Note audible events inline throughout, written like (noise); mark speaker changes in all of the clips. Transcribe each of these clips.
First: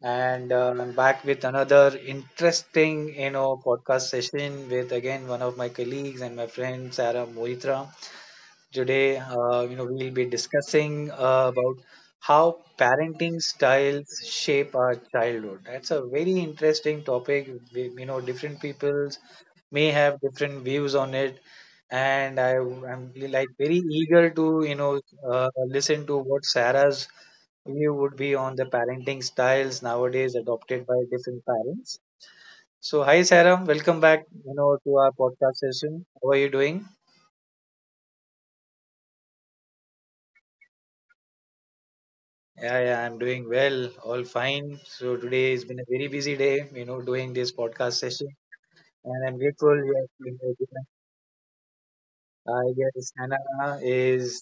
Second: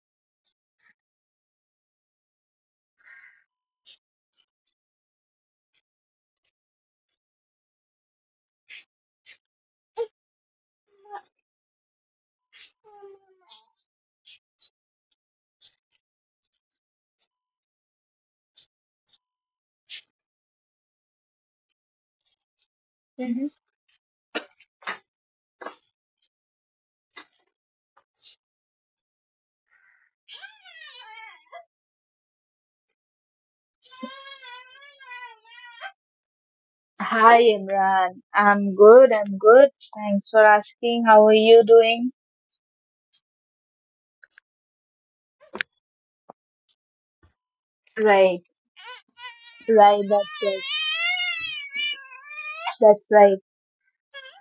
Speaker 1: and I'm back with another interesting, podcast session with again one of my colleagues and my friend Sarah Moitra. Today, we'll be discussing about how parenting styles shape our childhood. That's a very interesting topic. We, different people may have different views on it and I am like
Speaker 2: Mhm.
Speaker 1: very eager to listen to what Sarah's view would be on the parenting styles nowadays adopted by different parents. So hi Sarah, welcome back to our podcast session. How are you doing?
Speaker 2: Hi Imran, I'm good, I'm good. Thanks for asking. How are you doing?
Speaker 1: Yeah, yeah, I'm doing well, all fine. So today has been a very busy day, doing this podcast session,
Speaker 2: Right,
Speaker 1: and I'm grateful.
Speaker 2: right,
Speaker 1: Yes,
Speaker 2: that's right.
Speaker 1: I
Speaker 2: That's
Speaker 1: guess
Speaker 2: right.
Speaker 1: Hannah is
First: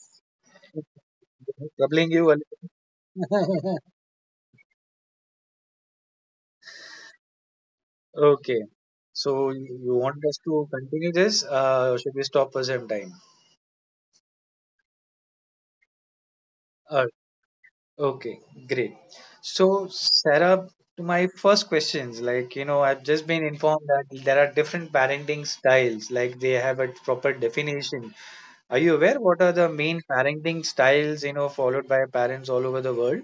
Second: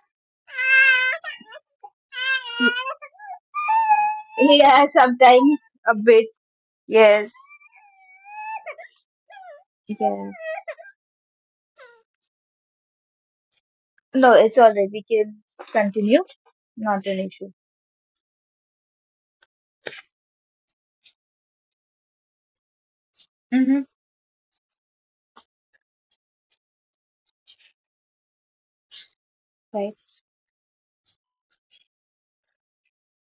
Speaker 1: troubling you a little. (laughs)
Speaker 2: Yeah, sometimes a bit. Yes.
Speaker 1: Okay. So you want
Speaker 2: Yeah.
Speaker 1: us to continue this? Should we stop for some time?
Speaker 2: No, it's alright. We can continue. Not
Speaker 1: Uh,
Speaker 2: an issue.
Speaker 1: okay, great. So, Sarah, to my first questions, like, I've just been
Speaker 2: Mm-hmm.
Speaker 1: informed that there are different parenting styles, like they have a proper definition. Are you aware what are the
Speaker 2: Right.
Speaker 1: main parenting styles, followed by parents all over the world?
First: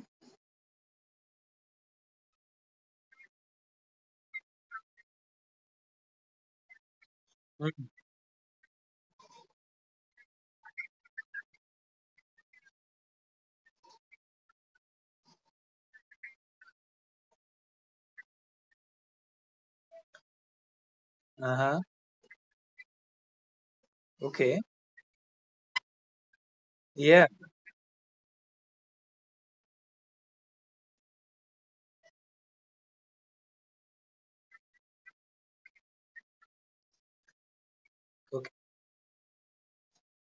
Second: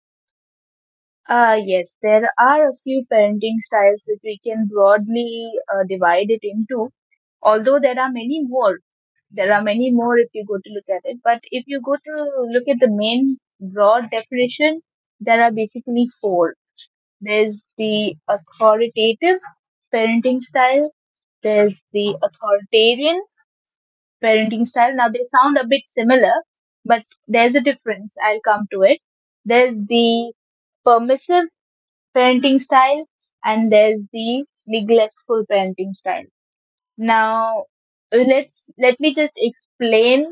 Speaker 2: Yes, there are a few parenting styles that we can broadly divide it into, although
Speaker 1: Mm.
Speaker 2: there are many more. There are many more if you go to look at it. But if you go to look at the main broad definition, there are basically four. There's the authoritative parenting style, there's
Speaker 1: Uh-huh.
Speaker 2: the authoritarian
Speaker 1: Okay.
Speaker 2: parenting style. Now they sound a bit similar, but
Speaker 1: Yeah.
Speaker 2: there's a difference. I'll come to it. There's the permissive parenting styles and there's the neglectful parenting style now
Speaker 1: Okay.
Speaker 2: let me just explain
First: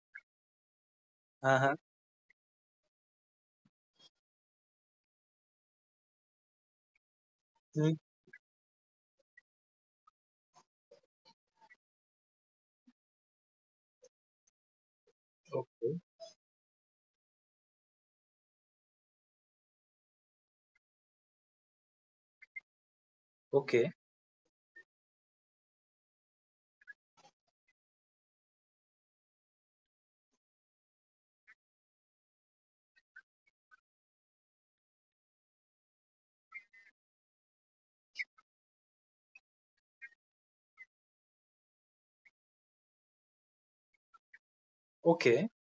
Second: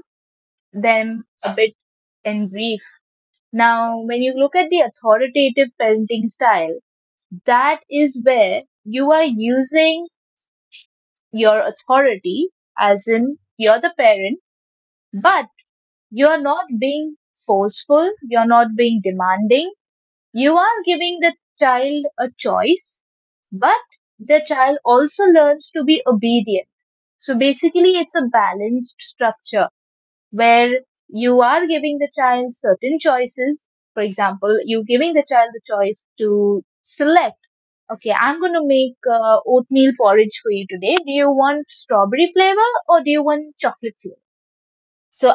Speaker 2: them a bit
Speaker 1: Uh-huh.
Speaker 2: in brief. Now when you look at the authoritative parenting style, that
Speaker 1: Mm.
Speaker 2: is where you are using your authority, as in you're the parent, but
Speaker 1: Okay.
Speaker 2: you're not being forceful, you're not being demanding. You are giving the child a choice, but
Speaker 1: Okay.
Speaker 2: the child also learns to be obedient. So basically, it's a balanced structure where you are giving the child certain choices. For example, you're giving the child the choice to select, okay, I'm going to make oatmeal porridge for you today. Do you want strawberry flavor or do you want chocolate flavor?
Speaker 1: Okay.
Speaker 2: So,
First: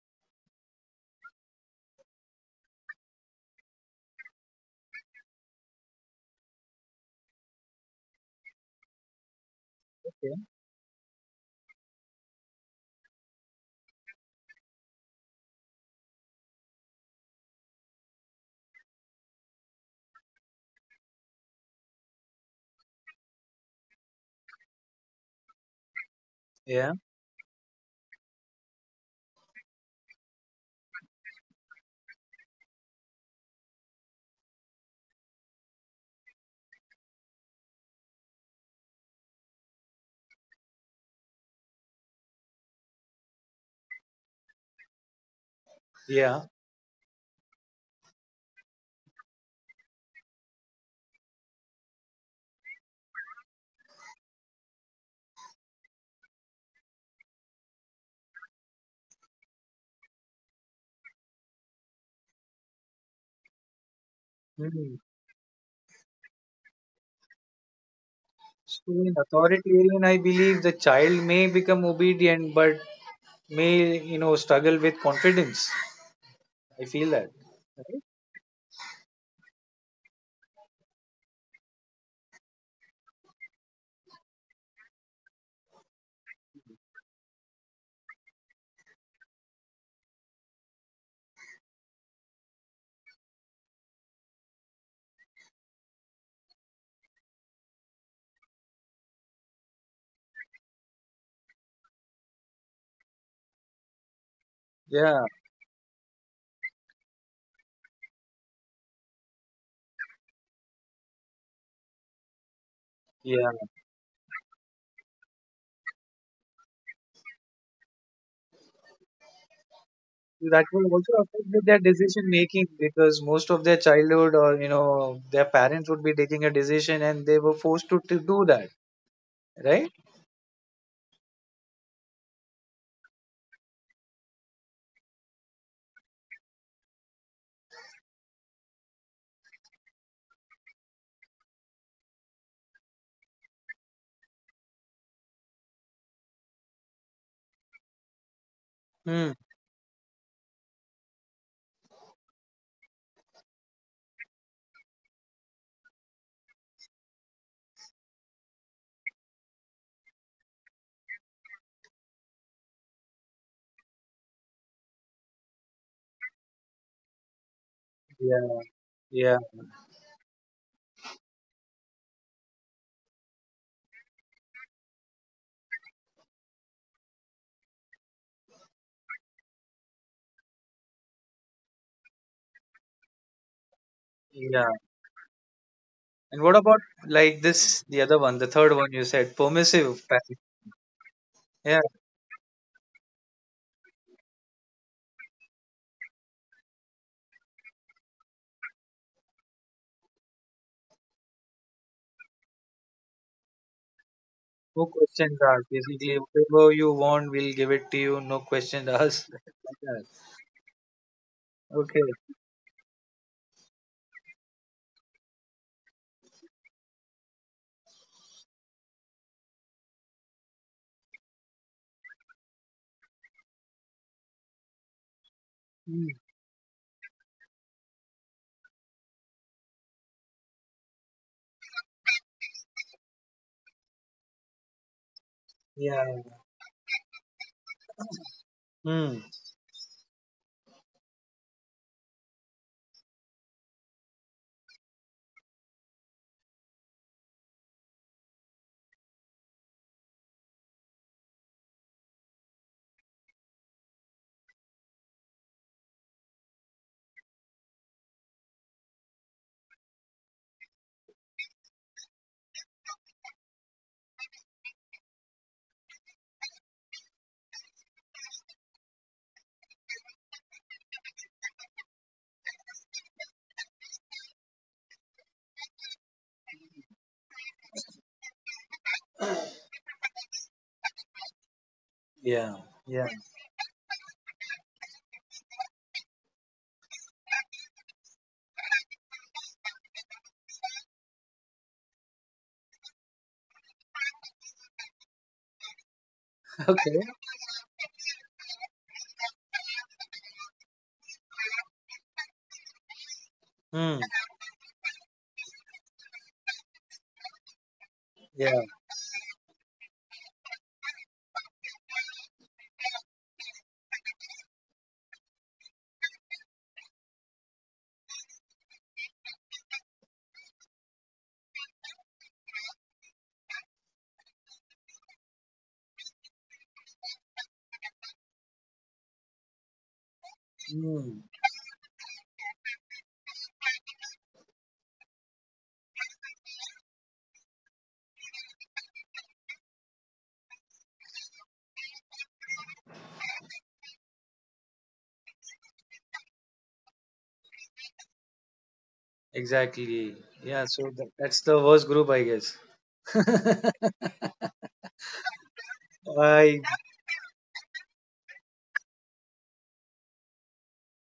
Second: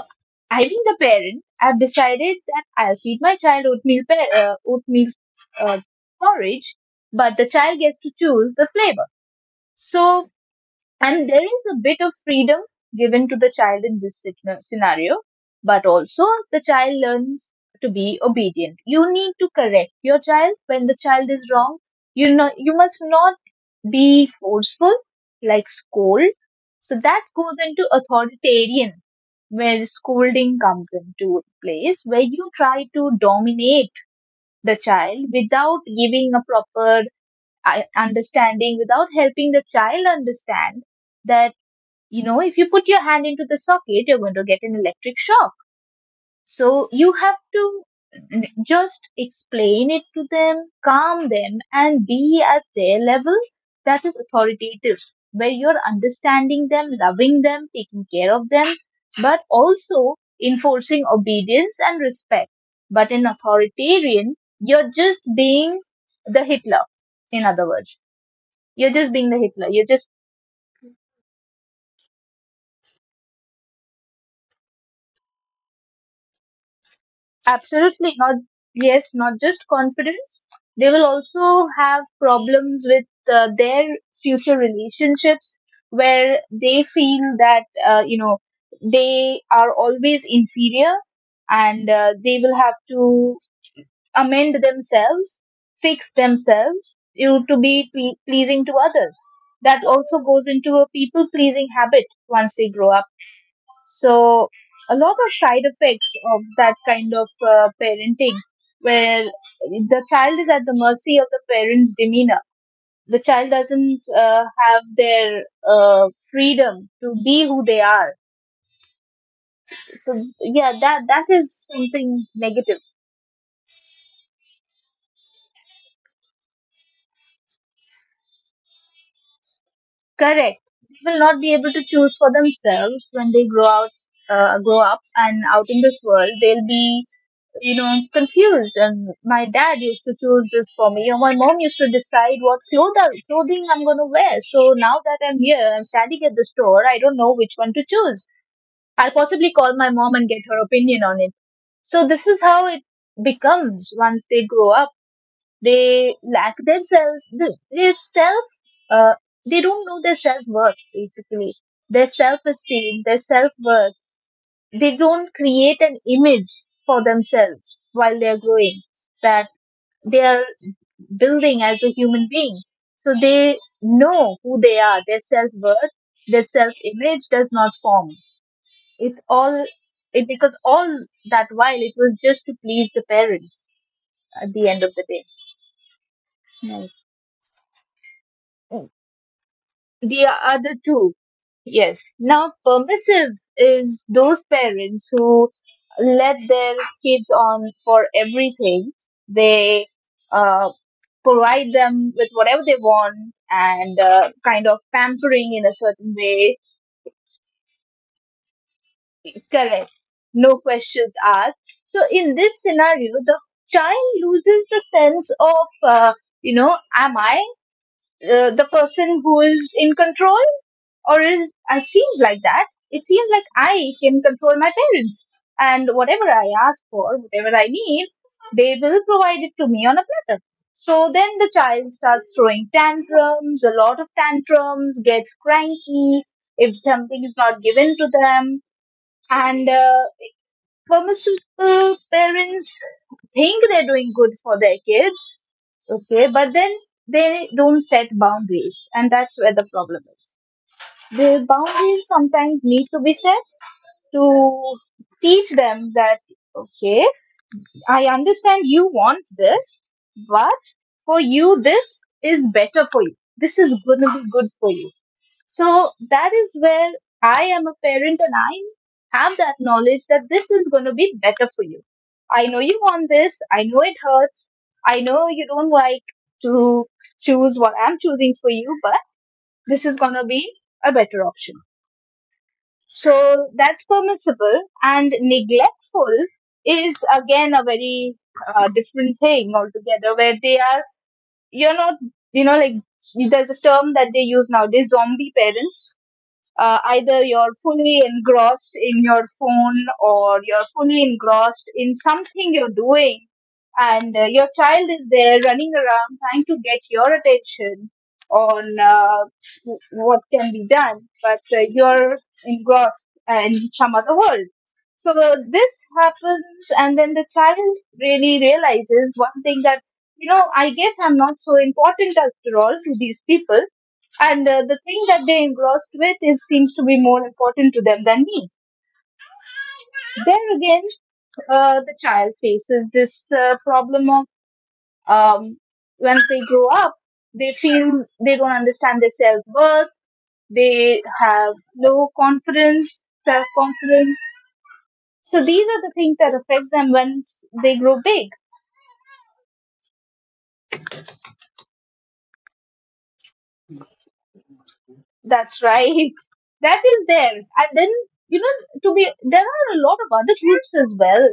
Speaker 2: I being a parent, I've decided that I'll feed my child oatmeal uh, porridge, but the child gets to choose the flavor. So,
Speaker 1: Okay.
Speaker 2: and there is a bit of freedom given to the child in this scenario, but also the child learns to be obedient. You need to correct your child when the child is wrong. You know, you must not be forceful, like scold. So that
Speaker 1: Yeah.
Speaker 2: goes into authoritarian, where scolding comes into place, where you try to dominate the child without giving a proper understanding, without helping the child understand that, you know, if you put your hand into the socket, you're going to get an electric shock.
Speaker 1: Yeah.
Speaker 2: So you have to just explain it to them, calm them, and be at their level. That is authoritative, where you're understanding them, loving them, taking care of them, but also enforcing obedience and respect. But in authoritarian, you're just
Speaker 1: Hmm.
Speaker 2: being the Hitler, in other words. You're just
Speaker 1: So
Speaker 2: being the
Speaker 1: in
Speaker 2: Hitler. You're just
Speaker 1: authoritarian, I believe the child may become obedient, but may struggle with confidence. I feel that. Right?
Speaker 2: Absolutely not. Yes, not just confidence. They will also have problems with their future relationships, where they feel that, you know, they are always inferior, and they will have to amend themselves, fix themselves, you know, to be pleasing to others. That also goes into a people pleasing habit once they grow up. So a lot
Speaker 1: Yeah,
Speaker 2: of side effects of that kind of parenting, where the child is at the mercy of the parent's demeanor. The child
Speaker 1: yeah.
Speaker 2: doesn't have their freedom to be who they are. So yeah,
Speaker 1: That
Speaker 2: that
Speaker 1: will
Speaker 2: that
Speaker 1: also affect
Speaker 2: is
Speaker 1: with their
Speaker 2: something
Speaker 1: decision making,
Speaker 2: negative.
Speaker 1: because most of their childhood or their parents would be taking a decision and they were forced to do that. Right?
Speaker 2: Correct. They will not be able to choose for themselves when they grow up, and out in this world. They'll be confused. And my dad used to choose this for me, or my mom used to decide what clothing I'm gonna wear. So now that I'm here, I'm standing at the store. I don't know which one to choose. I'll
Speaker 1: Hmm.
Speaker 2: possibly call my mom and get her opinion on it. So this is how it becomes. Once they grow up, they lack their self uh, they don't know their self worth basically, their self esteem, their self worth. They don't create an image for themselves while they are growing,
Speaker 1: Yeah.
Speaker 2: that
Speaker 1: Yeah,
Speaker 2: they are building as a human being. So they know who they are, their self worth, their self image does not form. It's all it because all that while it was just to please the parents at the end of
Speaker 1: yeah.
Speaker 2: the day.
Speaker 1: And what
Speaker 2: Right.
Speaker 1: about like this, the other one, the third one you said,
Speaker 2: The
Speaker 1: permissive passive?
Speaker 2: other two, yes. Now, permissive is those parents who let their kids on for everything. They uh, provide them with whatever they want, and kind of
Speaker 1: No
Speaker 2: pampering in
Speaker 1: questions
Speaker 2: a
Speaker 1: asked.
Speaker 2: certain
Speaker 1: Basically,
Speaker 2: way.
Speaker 1: whatever you want, we'll give it to you. No questions asked. (laughs)
Speaker 2: Correct.
Speaker 1: Like that.
Speaker 2: No questions asked. So,
Speaker 1: Okay.
Speaker 2: in this scenario, the child loses the sense of, you know, am I the person who is in control? Or is it seems like that It seems like I can control my parents, and whatever
Speaker 1: Mm.
Speaker 2: I ask for, whatever I need, they will provide it to me on a platter. So then the child starts throwing tantrums, a lot of tantrums, gets cranky
Speaker 1: Yeah.
Speaker 2: if something is not given to them.
Speaker 1: Mm.
Speaker 2: And permissible parents think they're doing good for their kids. Okay, but then they don't set boundaries, and that's where the problem is. The boundaries sometimes need to be set to teach them that, okay, I understand you want this, but for you, this is better for you. This is going to be good for you. So that is where I am a parent and I have that knowledge that this is going to be better for you. I know you want this. I know it hurts. I know you don't like to choose what I'm choosing for you, but this is going to be a better option.
Speaker 1: Yeah. Yeah.
Speaker 2: So that's permissible. And neglectful is again a very different thing altogether, where they are, you're not, you know, like, there's a term that they use nowadays, zombie parents,
Speaker 1: (laughs) Okay.
Speaker 2: either you're fully engrossed in your phone or you're fully engrossed in something you're doing,
Speaker 1: Mm.
Speaker 2: and your child is there running around trying to get your attention
Speaker 1: Yeah.
Speaker 2: on what can be done, but you're engrossed in some other world. So this happens, and then the child really realizes one thing, that, I guess I'm not so important after all to these people, and the thing that they engrossed with is seems to be more important to them than me. There again,
Speaker 1: Mm.
Speaker 2: the child faces this problem of um, once they grow up, they feel they don't understand their self worth. They have low confidence, self confidence. So these are the things that affect them once they grow big.
Speaker 1: Exactly. Yeah. So that that's the worst group, I guess. (laughs)
Speaker 2: That's right. (laughs) That
Speaker 1: I.
Speaker 2: is there. And then, you know, there are a lot of other foods as well,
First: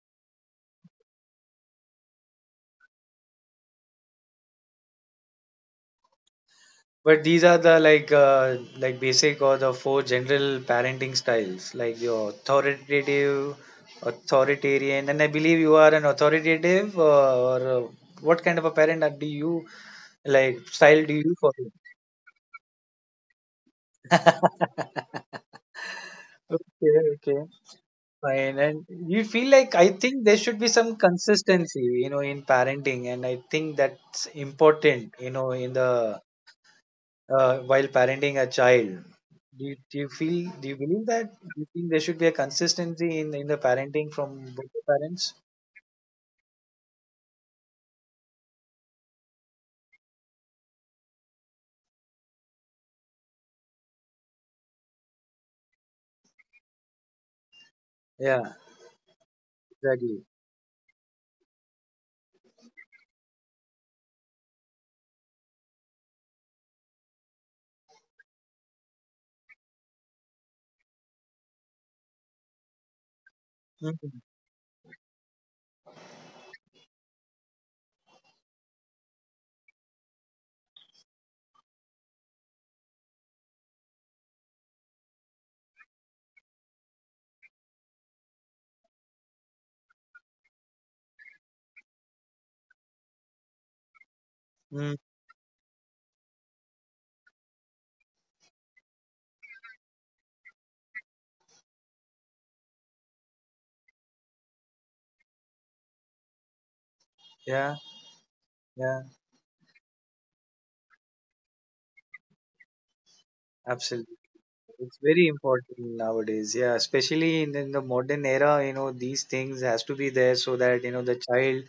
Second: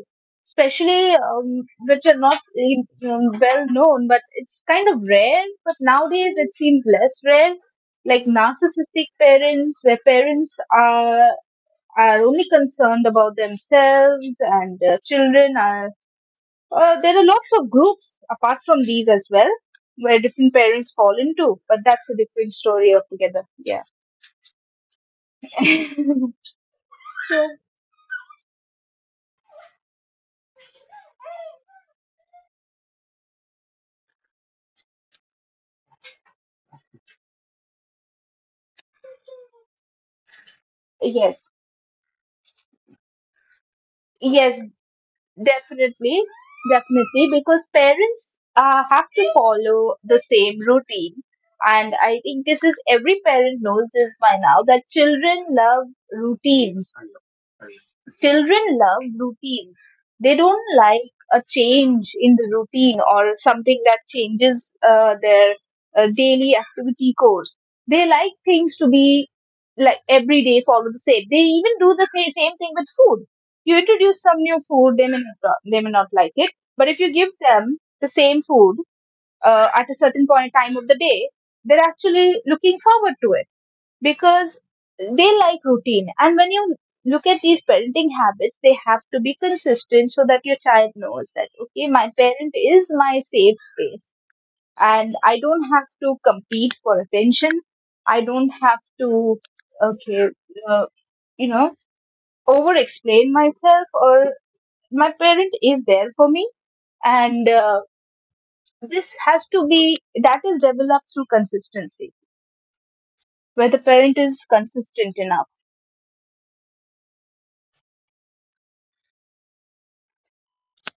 Speaker 2: especially which are not really, well known, but it's kind of rare. But nowadays it seems less
Speaker 1: But these
Speaker 2: rare.
Speaker 1: are the
Speaker 2: Like
Speaker 1: like
Speaker 2: narcissistic
Speaker 1: basic or the
Speaker 2: parents, where
Speaker 1: four
Speaker 2: parents
Speaker 1: general parenting
Speaker 2: are
Speaker 1: styles, like
Speaker 2: are
Speaker 1: your
Speaker 2: only concerned about
Speaker 1: authoritative,
Speaker 2: themselves and their
Speaker 1: authoritarian, and I believe
Speaker 2: children
Speaker 1: you
Speaker 2: are.
Speaker 1: are an authoritative
Speaker 2: There are lots
Speaker 1: or.
Speaker 2: of groups
Speaker 1: What kind
Speaker 2: apart
Speaker 1: of a
Speaker 2: from
Speaker 1: parent are-
Speaker 2: these
Speaker 1: do
Speaker 2: as well,
Speaker 1: you
Speaker 2: where different
Speaker 1: like
Speaker 2: parents
Speaker 1: style do
Speaker 2: fall
Speaker 1: you
Speaker 2: into.
Speaker 1: follow?
Speaker 2: But that's a different story altogether. Yeah.
Speaker 1: (laughs)
Speaker 2: (laughs)
Speaker 1: Okay, okay,
Speaker 2: So,
Speaker 1: fine. And you feel like I think there should be some consistency, in parenting, and I think that's important, in the while parenting a child. Do you feel? Do you believe that? Do
Speaker 2: yes,
Speaker 1: you think there should be a consistency in the parenting from
Speaker 2: yes,
Speaker 1: both the parents?
Speaker 2: definitely, definitely, because parents have to follow the same routine. And I think this is every parent knows this by now, that children love routines.
Speaker 1: Yeah,
Speaker 2: Children love routines.
Speaker 1: exactly.
Speaker 2: They don't like a change in the routine or something that changes their daily activity course. They like things to be like every day follow the same. They even do the same thing with food. You
Speaker 1: Mhm.
Speaker 2: introduce some new food, they may not like it. But if you give them the same food at a certain point time of the day, they're actually looking forward to it because they like routine. And when you look at these parenting habits, they have to be consistent so that your child knows that, okay, my parent is my safe space
Speaker 1: Mm.
Speaker 2: and I don't have to compete for attention. I don't have to, okay, uh, you know, over explain myself, or my parent is there for me.
Speaker 1: Yeah,
Speaker 2: And
Speaker 1: yeah,
Speaker 2: this has to be, that is developed through consistency,
Speaker 1: absolutely.
Speaker 2: where the parent
Speaker 1: It's
Speaker 2: is
Speaker 1: very important
Speaker 2: consistent enough.
Speaker 1: nowadays, yeah, especially in the modern era, these things has to be there so that, the child,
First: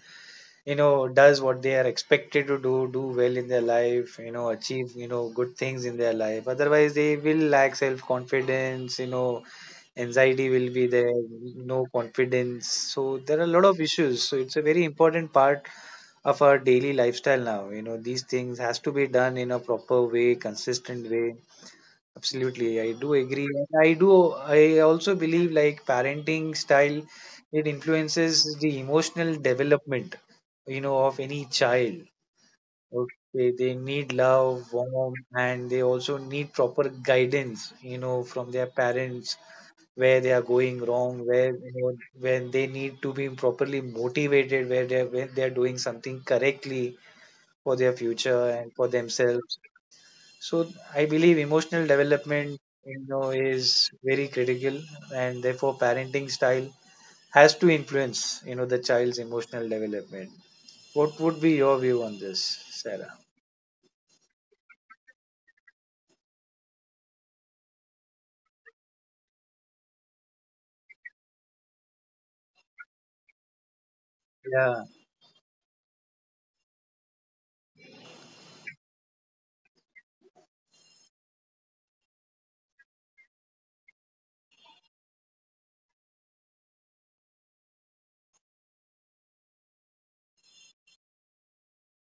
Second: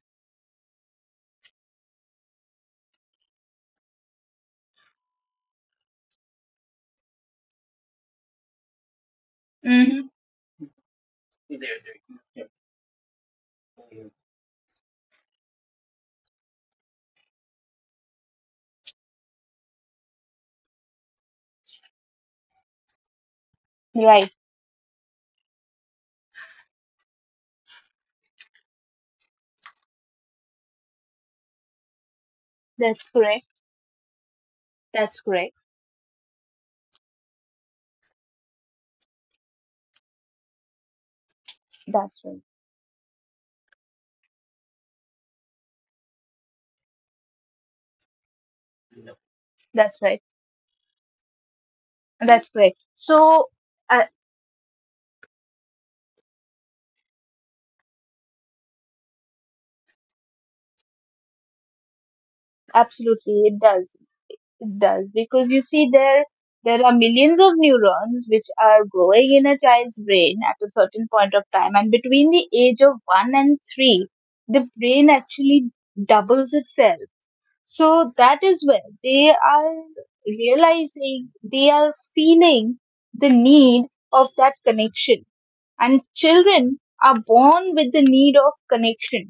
Speaker 1: does what they are expected to do, do well in their life, achieve, good things in their life. Otherwise, they will lack self-confidence,
Speaker 2: Hmm.
Speaker 1: anxiety will be there, no confidence. So there are a lot of issues. So it's a very important part of our daily lifestyle now. These things has to be done in a proper way, consistent way. Absolutely, I do agree. I do.
Speaker 2: Right.
Speaker 1: I also believe like parenting style, it influences the emotional development, of any child.
Speaker 2: That's
Speaker 1: Okay, they
Speaker 2: correct.
Speaker 1: need love, warmth,
Speaker 2: That's
Speaker 1: and they
Speaker 2: correct.
Speaker 1: also need proper guidance, from their parents, where they are going wrong, where when they
Speaker 2: That's right.
Speaker 1: need to be properly motivated, where they are when they are doing something correctly for their future and for themselves. So
Speaker 2: That's right.
Speaker 1: I believe emotional development,
Speaker 2: That's correct.
Speaker 1: is
Speaker 2: So,
Speaker 1: very
Speaker 2: uh,
Speaker 1: critical, and therefore parenting style has to influence, the child's emotional development. What would be your view on this, Sarah?
Speaker 2: absolutely, it does. It does because you see, there are millions of neurons which are growing in a child's brain at a certain point of time, and between the age of one and
Speaker 1: Yeah,
Speaker 2: three, the brain actually doubles itself. So that is where they are realizing, they are feeling the need of that connection. And children are born with the need of connection.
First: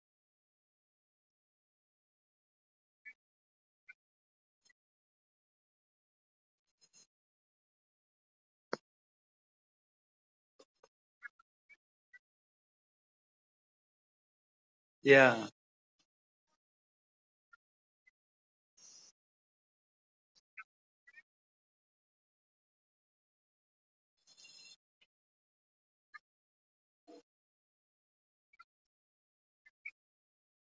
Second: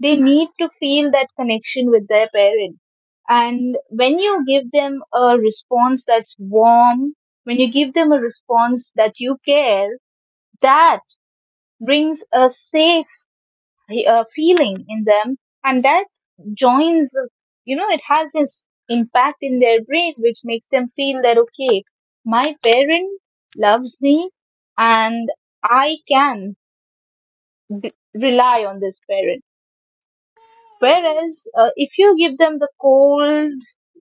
Speaker 2: They need to feel that connection with their parent. And when you give them a response that's warm, when you give them a response that you care, that brings a safe feeling in them. And that joins, you
Speaker 1: yeah.
Speaker 2: know, it has this impact in their brain, which makes them feel that, okay, my parent loves me, and I can rely on this parent. Whereas if you give them the cold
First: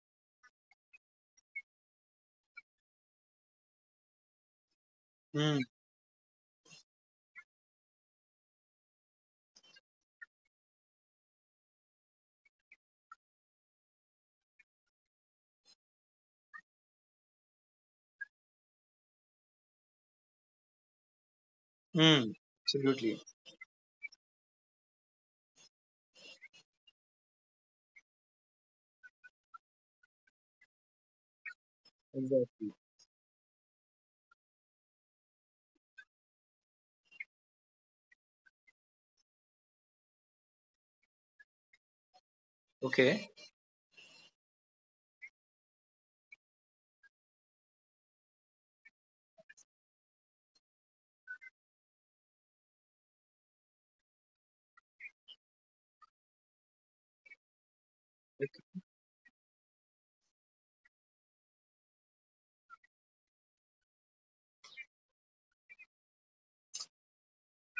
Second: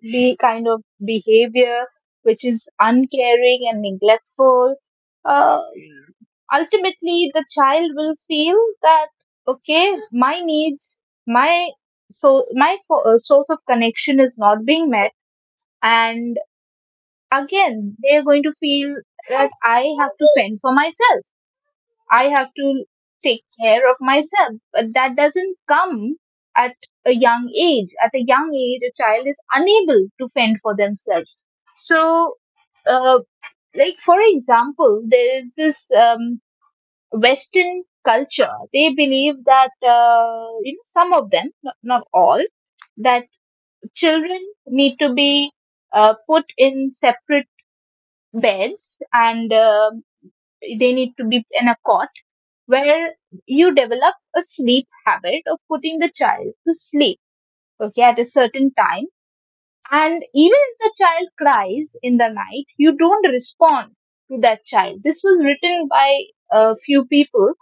Speaker 2: be kind of behavior, which is uncaring and neglectful,
Speaker 1: Mm,
Speaker 2: uh, ultimately the child will feel that okay, my needs, my my source of connection is not being met, and again they are going to feel that I have to fend for myself, I
Speaker 1: mm,
Speaker 2: have to
Speaker 1: absolutely.
Speaker 2: take care of myself. But that doesn't come at a young age. At a young age, a child is unable to fend for themselves. So,
Speaker 1: Exactly.
Speaker 2: uh, like for example, there is this Western culture. They believe that you know some of them, not all, that
Speaker 1: Okay.
Speaker 2: children need to be put in separate beds and they need to be in a cot where you develop a sleep habit of putting the child to sleep, okay, at a
Speaker 1: Okay.
Speaker 2: certain time, and even if the child cries in the night you don't respond to that child. This was written by a few people,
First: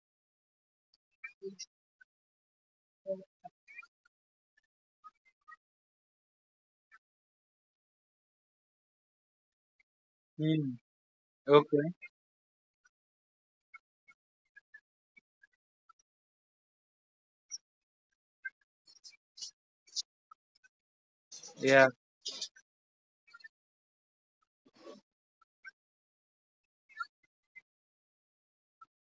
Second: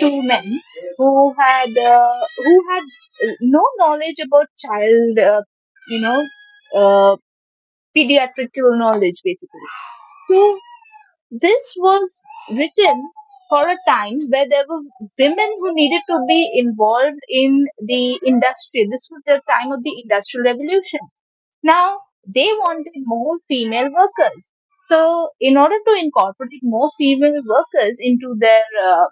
Speaker 2: two men who had no knowledge about child you know uh, pediatrical knowledge basically. So
Speaker 1: Mm,
Speaker 2: this
Speaker 1: okay.
Speaker 2: was written for a time where there were women who needed to be involved in the industry. This was the time of the Industrial Revolution.
Speaker 1: Yeah.
Speaker 2: Now, they wanted more female workers. So, in order to incorporate more female workers into their uh,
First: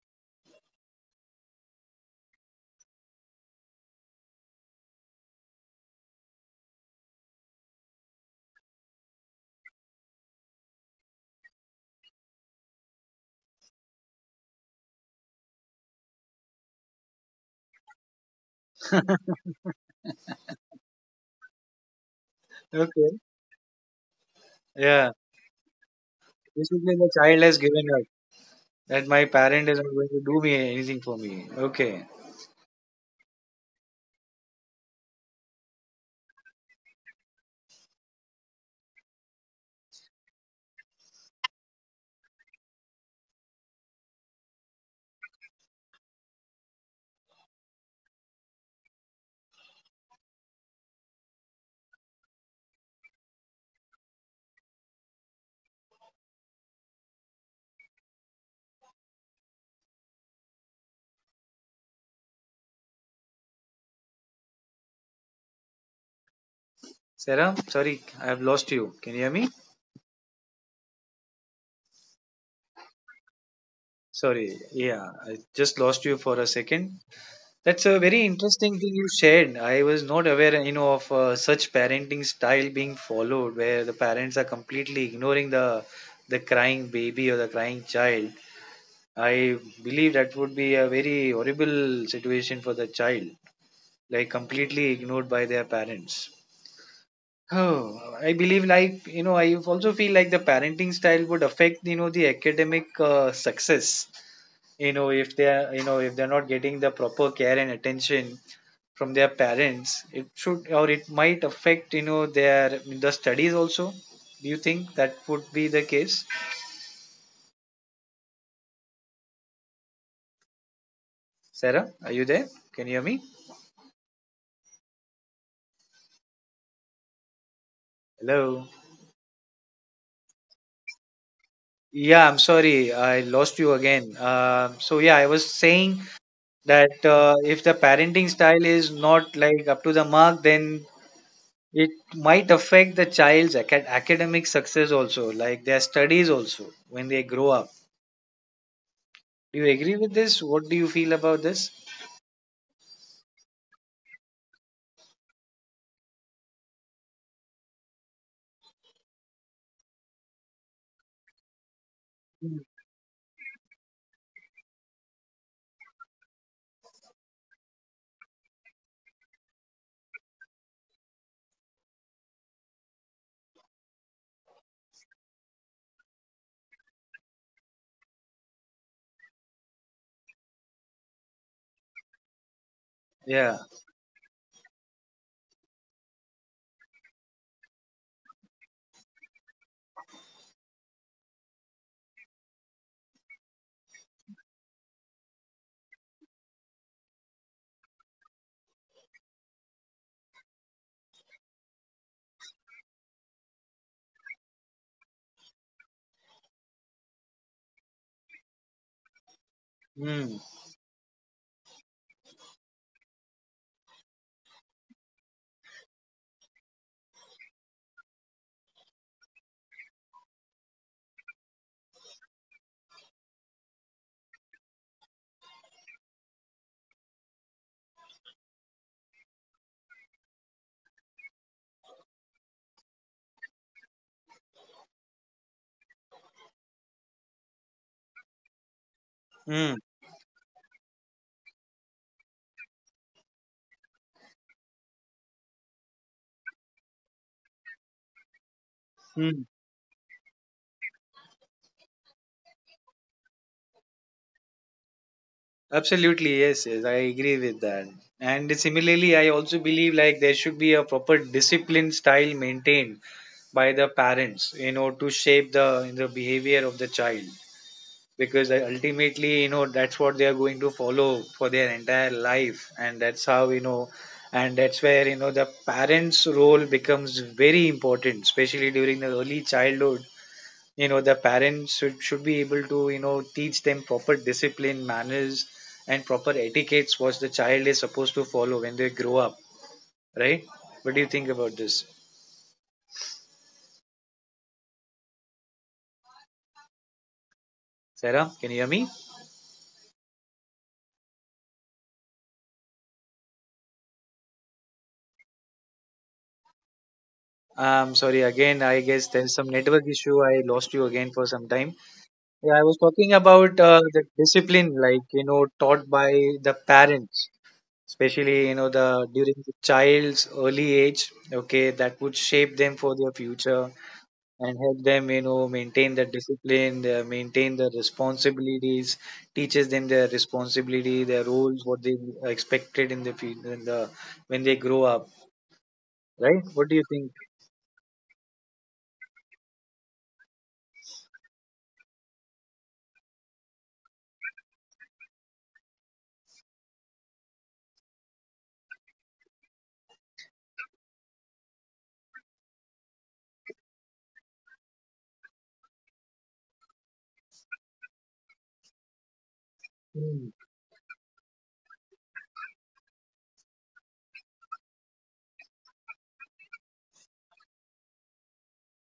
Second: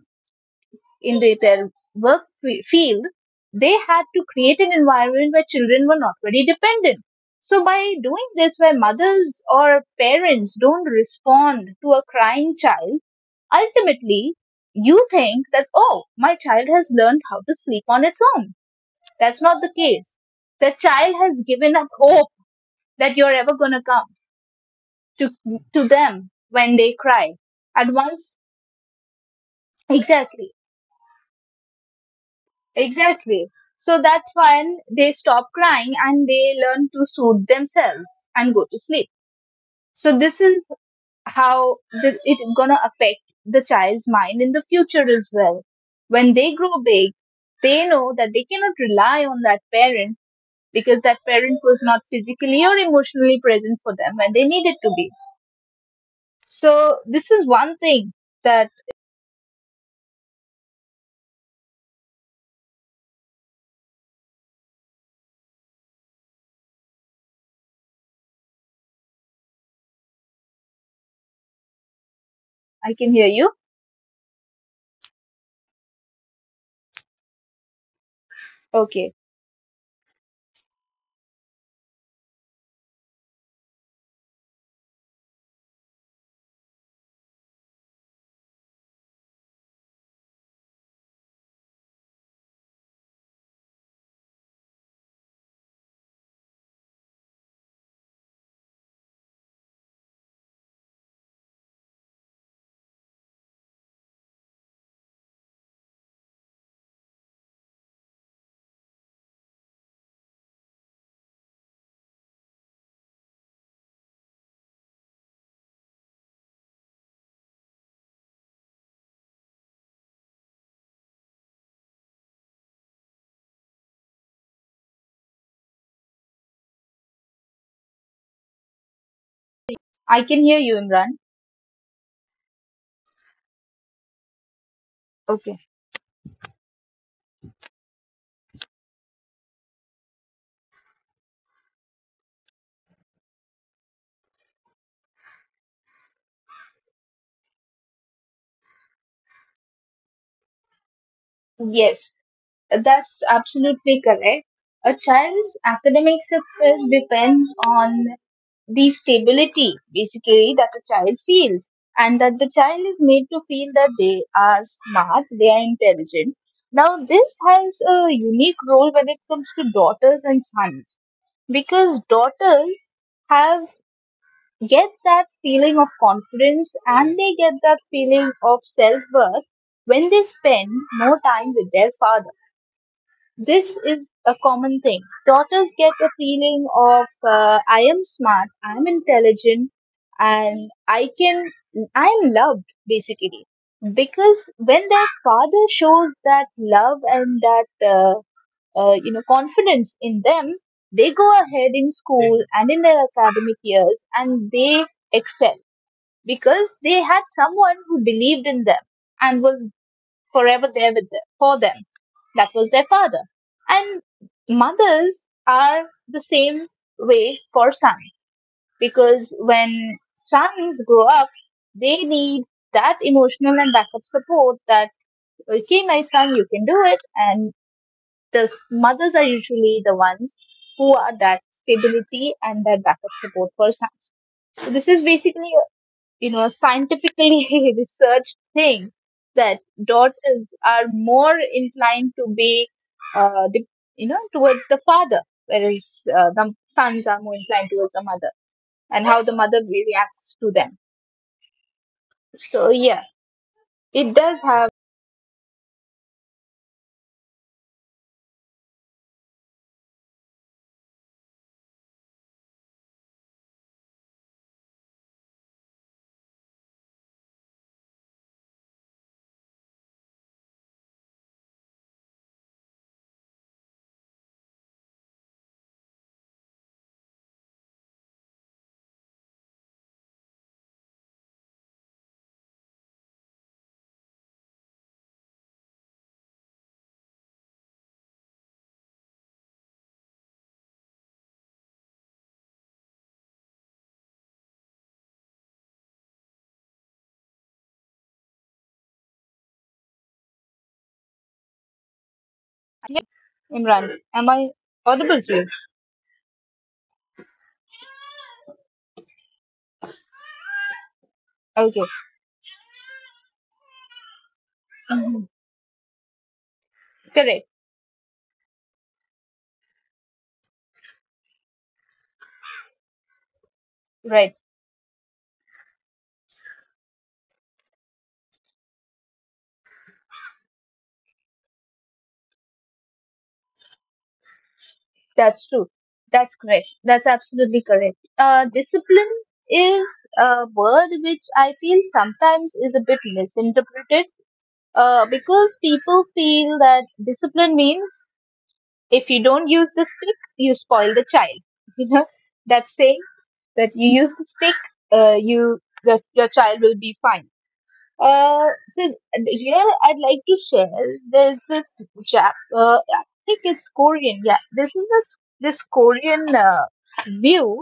Speaker 2: in the, their field, they had to create an environment where children were not very dependent. So, by doing this, where mothers or parents don't respond to a crying child, ultimately, you think that, oh, my child has learned how to sleep on its own. That's not the case. The child has given up hope that you're
Speaker 1: Okay.
Speaker 2: ever going to come to,
Speaker 1: Yeah.
Speaker 2: to them when they
Speaker 1: Basically,
Speaker 2: cry.
Speaker 1: the child
Speaker 2: At
Speaker 1: has given
Speaker 2: once,
Speaker 1: up that my parent is not going
Speaker 2: exactly,
Speaker 1: to do me anything for me. Okay.
Speaker 2: exactly. So that's when they stop crying and they learn to soothe themselves and go to sleep. So this is how it gonna affect the child's mind in the future as well. When they grow big, they know that they cannot rely on that parent because that parent was not physically or emotionally present for them when they needed to be. So this is one thing that
Speaker 1: Sarah, sorry, I have lost you. Can you hear me?
Speaker 2: I can hear you.
Speaker 1: Sorry, yeah, I just lost you for a second. That's a very interesting thing
Speaker 2: Okay,
Speaker 1: you shared. I was not aware, of such parenting style being followed, where the parents are completely ignoring the crying baby or the crying child. I believe that would be a very horrible situation for the child, like completely ignored by their parents. Oh, I believe like I also feel like the parenting style would affect the academic success. If they are if they're not getting the proper care and attention from their parents, it should or it might affect their the studies also. Do you think that would be the case? Sarah, are you there? Can you hear me? Hello.
Speaker 2: I can hear you, Imran.
Speaker 1: Yeah, I'm sorry, I lost you again. So yeah, I was
Speaker 2: Okay.
Speaker 1: saying that if the parenting style is not like up to the mark, then it might affect the child's acad- academic success also, like their studies also when they grow up. Do you agree with this? What do you feel about this?
Speaker 2: Yes, that's absolutely correct. A child's academic success depends on the stability basically that a child feels, and that the
Speaker 1: Mm.
Speaker 2: child is made to feel that they are smart, they are intelligent. Now this has a unique role when it comes to daughters and sons, because daughters have get that feeling of confidence and they get that feeling of self worth when they spend more time with their father.
Speaker 1: Yeah.
Speaker 2: This is a common thing. Daughters get a feeling of I am smart, I am intelligent, and I can, I am loved basically. Because when their father shows that love and that you know confidence in them, they go ahead in school and in their academic years and they excel because they had someone who believed in them and was
Speaker 1: Mm.
Speaker 2: forever there with them, for them. That was their father. And mothers are the same way for sons because when sons grow up, they need that emotional and backup support that, okay, my son, you can do it. And mothers are usually the ones who are that stability and that backup support for sons. So this is basically you know scientifically (laughs) researched thing that
Speaker 1: Mm.
Speaker 2: daughters are more inclined to be uh, de- you know towards the father, whereas the sons are more inclined towards the mother and how the
Speaker 1: Mm.
Speaker 2: mother reacts to them. So yeah, it does have.
Speaker 1: Absolutely. Yes. Yes. I agree with that. And similarly, I also believe like there should be a proper discipline style maintained by the parents, to shape the behavior of the child. Because ultimately, that's what they are going to follow for their entire life, and that's how and that's where the parents' role becomes very important, especially during the early childhood. The parents should be able to teach them proper discipline manners and proper etiquettes what the child is supposed to follow when they grow up, right? What do you think about this? Sarah, can you hear me?
Speaker 2: Yeah, Imran, am I audible to you?
Speaker 1: Sorry, again I guess there's some network issue, I lost you again for some time. Yeah, I was
Speaker 2: Okay.
Speaker 1: talking about the discipline like taught by
Speaker 2: Mhm.
Speaker 1: the parents, especially
Speaker 2: Correct.
Speaker 1: the during the child's early age. Okay, that would shape them for their future and help them
Speaker 2: Right.
Speaker 1: maintain the discipline, they maintain the responsibilities, teaches them their responsibility, their roles, what they are expected in the field in the when they grow up, right? What do
Speaker 2: That's
Speaker 1: you
Speaker 2: true.
Speaker 1: think?
Speaker 2: That's correct. That's absolutely correct. Discipline is a word which I feel sometimes is a bit misinterpreted, because people feel that discipline means if you don't use the stick, you spoil the child. (laughs) You know, that saying, that you use the stick, you the, your child will be fine. So
Speaker 1: Mm,
Speaker 2: here I'd like to share. There's this Jap. I think it's Korean. Yeah, this is this Korean view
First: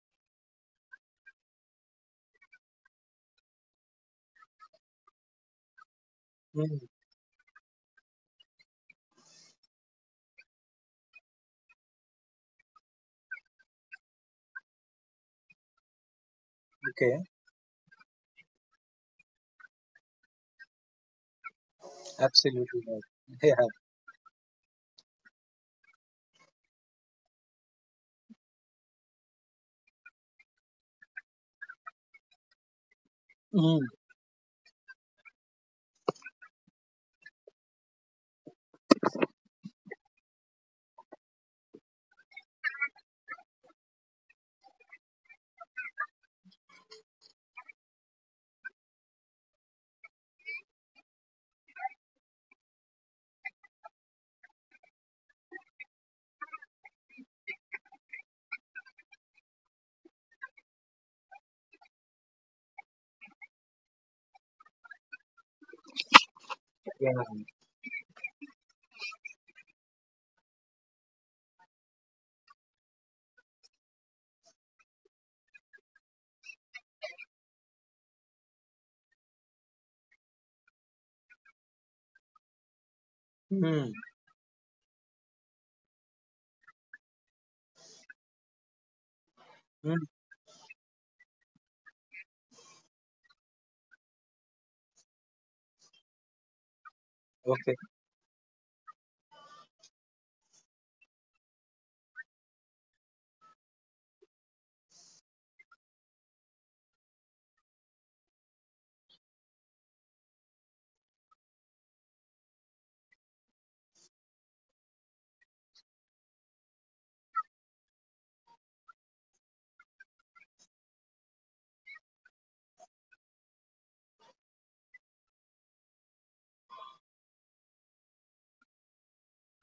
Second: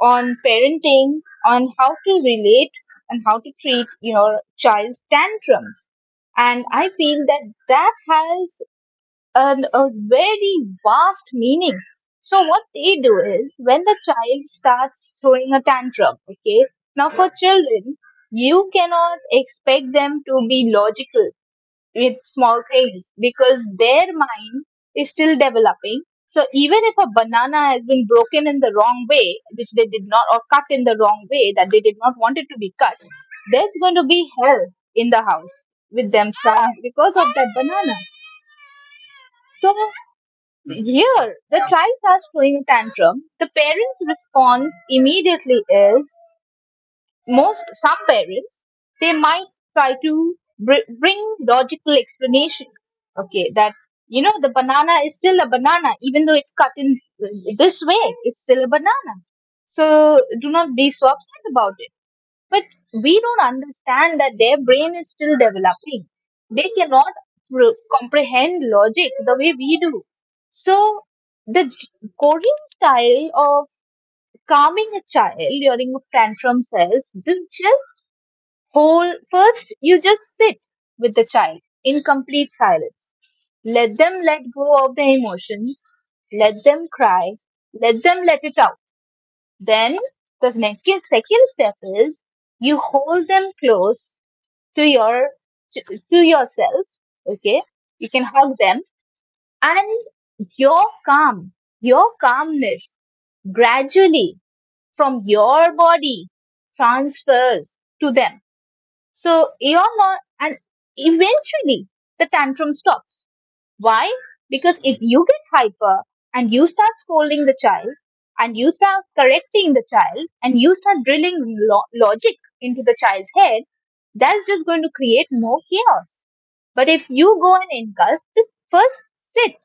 Speaker 2: on parenting, on how to relate and how to treat your child's tantrums. And
Speaker 1: mm,
Speaker 2: I feel that that has an, a very vast meaning. So what they do is when the child starts throwing a tantrum, okay? Now
Speaker 1: okay,
Speaker 2: for children, you cannot expect them to be logical with small
Speaker 1: absolutely right.
Speaker 2: things
Speaker 1: (laughs) Yeah.
Speaker 2: because their mind is still developing. So even if a banana has been broken in the wrong way, which they did not, or cut in the wrong way that they did not want it to be cut, there's
Speaker 1: Mm,
Speaker 2: going to be hell in the house with themselves because of that banana. So here, the child starts throwing a tantrum. The parents' response immediately is most some parents, they might try to bring logical explanation. Okay, that you know the banana is still a banana even though it's cut in this way. It's still a banana. So do not be so upset about it, but we don't understand that their brain is still developing. They cannot
Speaker 1: yeah.
Speaker 2: comprehend logic the way we do. So, the coding style of calming a child during a tantrum says, "Do just hold first, you just sit with the child in complete silence.
Speaker 1: Mm,
Speaker 2: Let them let go of their emotions, let them cry, let them let it out."
Speaker 1: mm,
Speaker 2: Then the next, second step is you hold them close to your to, to yourself. Okay,
Speaker 1: okay.
Speaker 2: you can hug them, and your calm, your calmness, gradually from your body transfers to them. So you're not, and eventually the tantrum stops. Why? Because if you get hyper and you start scolding the child and you start correcting the child and you start drilling logic into the child's head, that's just going to create more chaos. But if you go and engulf it, first sit,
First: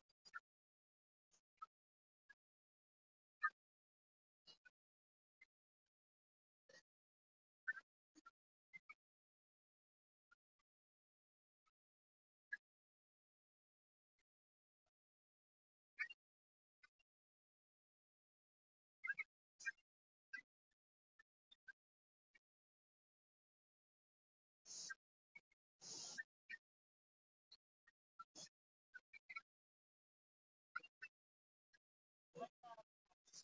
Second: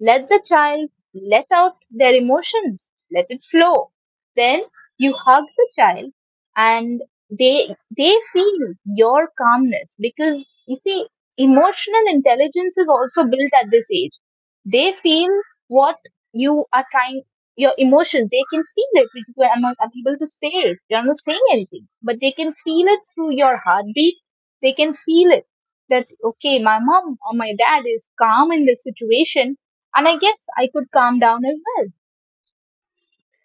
Speaker 2: let the child let out their emotions, let it flow. Then you hug the child, and they feel your calmness, because you see emotional intelligence is also built at this age. They feel what you are trying, your emotions, they can feel it. Because you are not able to say it. You are not saying anything, but they can feel it through your heartbeat. They can feel it that, okay, my mom or my dad is calm in this situation, and I guess I could calm down as well.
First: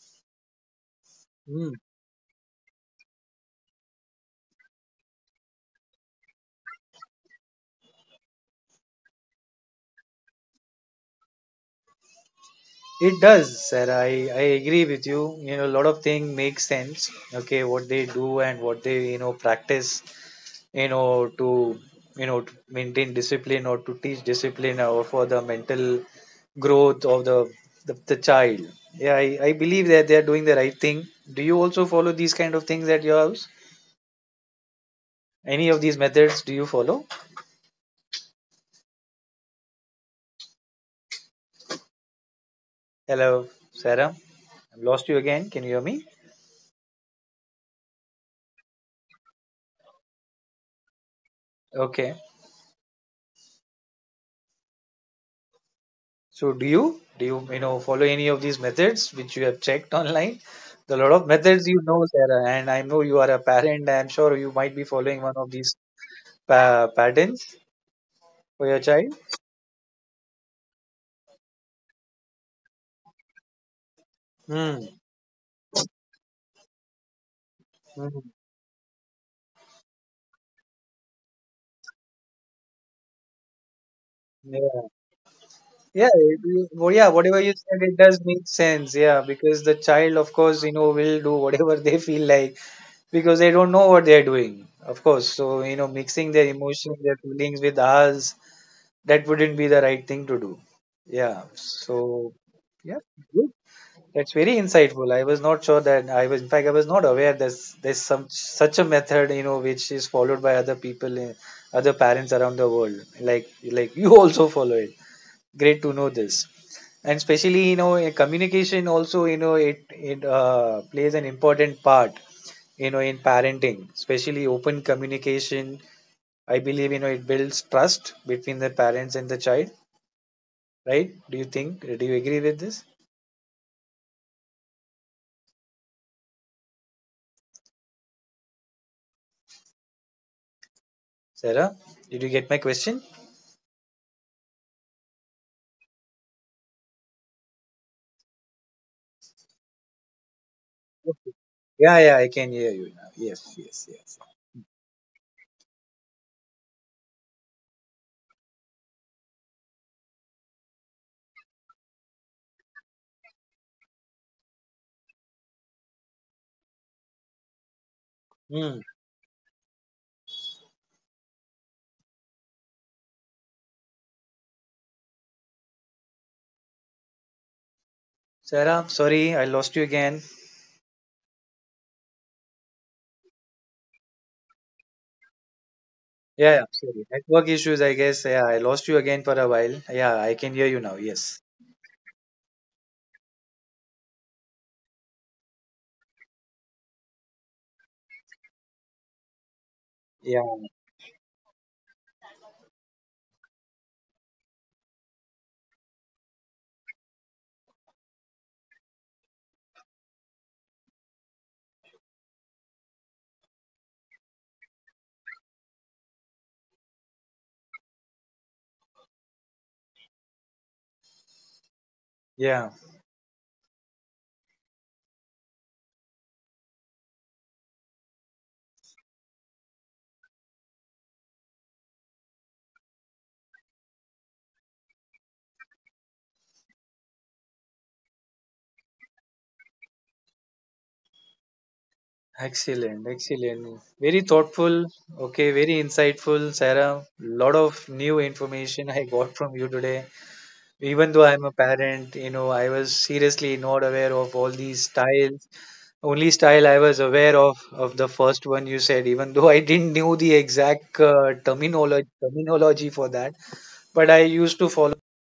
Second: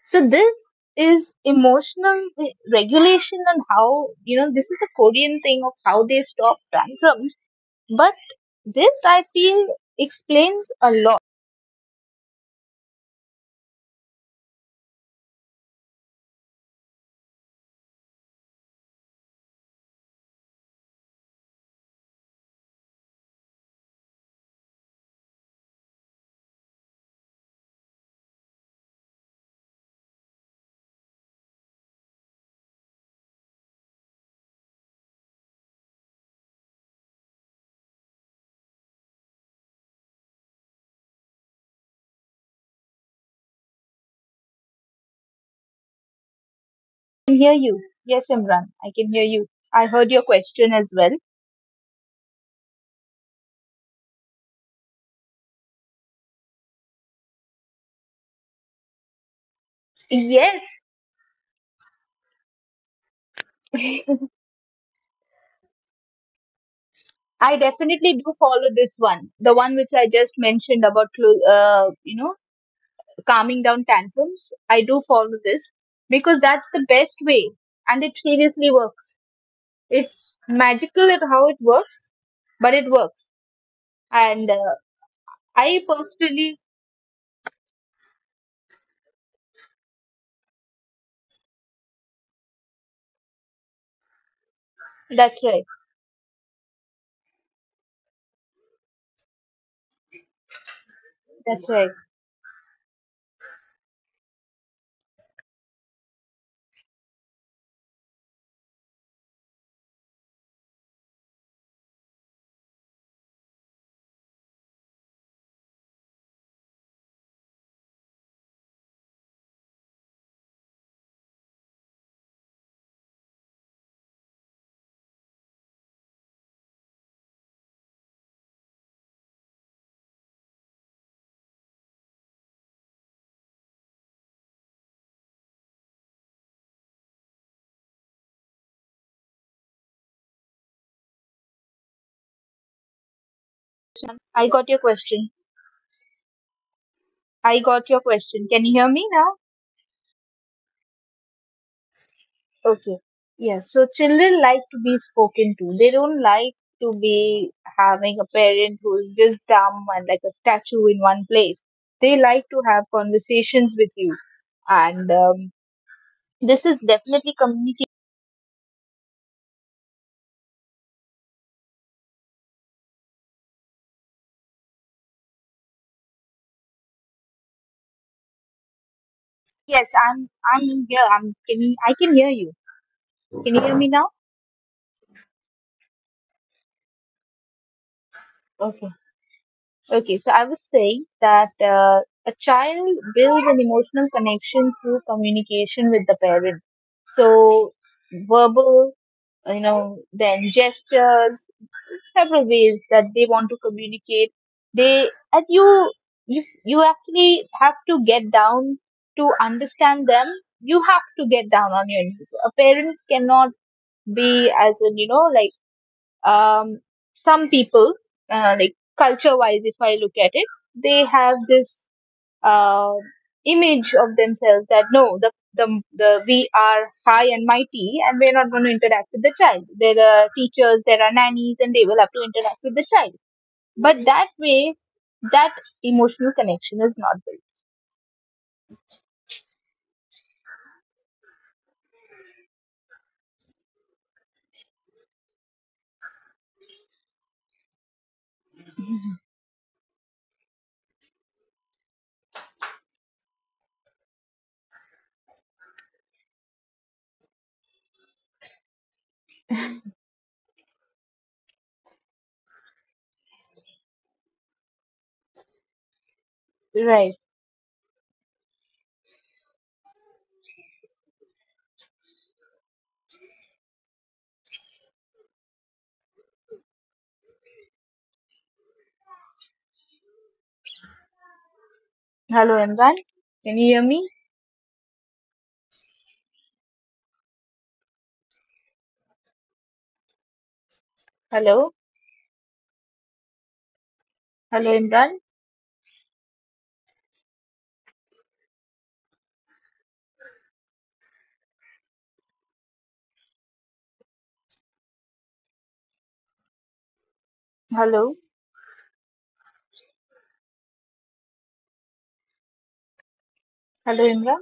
Speaker 2: So this is
Speaker 1: Mm.
Speaker 2: emotional regulation, and how you know this is the Korean thing of how they stop tantrums, but this, I feel, explains a lot.
Speaker 1: It does, sir. I agree with you. You know, a lot of things make sense. Okay, what they do and what they practice. To to maintain discipline or to teach discipline or for the mental growth of the child. Yeah, I believe that they are doing the right thing. Do you also follow these kind of things at your house? Any of these methods do you follow? Hello, Sarah. I've lost you again. Can you hear me?
Speaker 2: I can hear you. Yes, Imran, I can hear you. I heard your question as well.
Speaker 1: Okay. So do you you know follow any of these methods which you have checked online? The lot of
Speaker 2: Yes,
Speaker 1: methods, Sarah, and I know you are a parent. I'm sure you might be following one of
Speaker 2: (laughs)
Speaker 1: these pa- patterns for your child.
Speaker 2: I definitely do follow this one. The one which I just mentioned about, you know,
Speaker 1: Hmm.
Speaker 2: calming down tantrums. I do follow this because
Speaker 1: Hmm.
Speaker 2: that's the best way, and it seriously works. It's magical at how it works, but it
Speaker 1: Yeah.
Speaker 2: works.
Speaker 1: Yeah.
Speaker 2: And
Speaker 1: It- you- well, yeah. Whatever you
Speaker 2: I
Speaker 1: said, it does
Speaker 2: personally,
Speaker 1: make sense. Yeah, because the child, of course, will do whatever (laughs) they feel like, because they don't know what they are doing. Of course, so mixing their emotions,
Speaker 2: that's
Speaker 1: their
Speaker 2: right,
Speaker 1: feelings with ours, that wouldn't be the right thing to do. Yeah. So yeah,
Speaker 2: that's
Speaker 1: good.
Speaker 2: right.
Speaker 1: That's very insightful. I was not sure that I was, in fact, I was not aware that there's some such a method, which is followed by other people, in- other parents around the world. Like you also follow it. Great to know this. And especially, in communication also, it it plays an important part, in parenting. Especially open communication. I believe, it builds trust between the parents and the child, right? Do you think? Do you agree with this, Sarah? Did you get my question?
Speaker 2: I got your question. I got your question. Can you hear me now?
Speaker 1: Yeah, yeah, I can hear you now. Yes, yes, yes.
Speaker 2: Okay. Yes. So children like to be spoken to. They don't like to be having a parent who is just dumb and like a statue in one place. They like to have conversations with you, and
Speaker 1: Hmm.
Speaker 2: this is definitely communication.
Speaker 1: Sarah, sorry, I lost you again.
Speaker 2: Yes, I'm here. I'm. Can you, I can hear you. Can you hear me
Speaker 1: Yeah, yeah,
Speaker 2: now?
Speaker 1: sorry. Network issues, I guess. Yeah, I lost you again for a while. Yeah, I can hear you now. Yes.
Speaker 2: Okay. Okay, so I was saying that a child builds an emotional connection through communication with the parent.
Speaker 1: Yeah,
Speaker 2: So, verbal, you know, then gestures, several ways that they want to communicate. They and you actually have to get down to understand them. You have to get down on your knees. A parent cannot be as in you know like um, some people, like culture wise, if I
Speaker 1: yeah.
Speaker 2: look at it, they have this uh, image of themselves that no, the we are high and mighty and we're not going to interact with the child. There are teachers, there are nannies, and they will have to interact with the child. But that way, that emotional connection is not built.
Speaker 1: Excellent, excellent. Very thoughtful. Okay, very insightful, Sarah. Lot of new information I got from you today. Even though I'm a parent, I was seriously not aware of all these styles. Only style I was aware of the first one you said, even though I didn't know the exact terminology for that, but I used to follow
Speaker 2: Right. Hello, Imran. Can you hear me? Hello. Hello, Imran. Hello. Hello, Imran.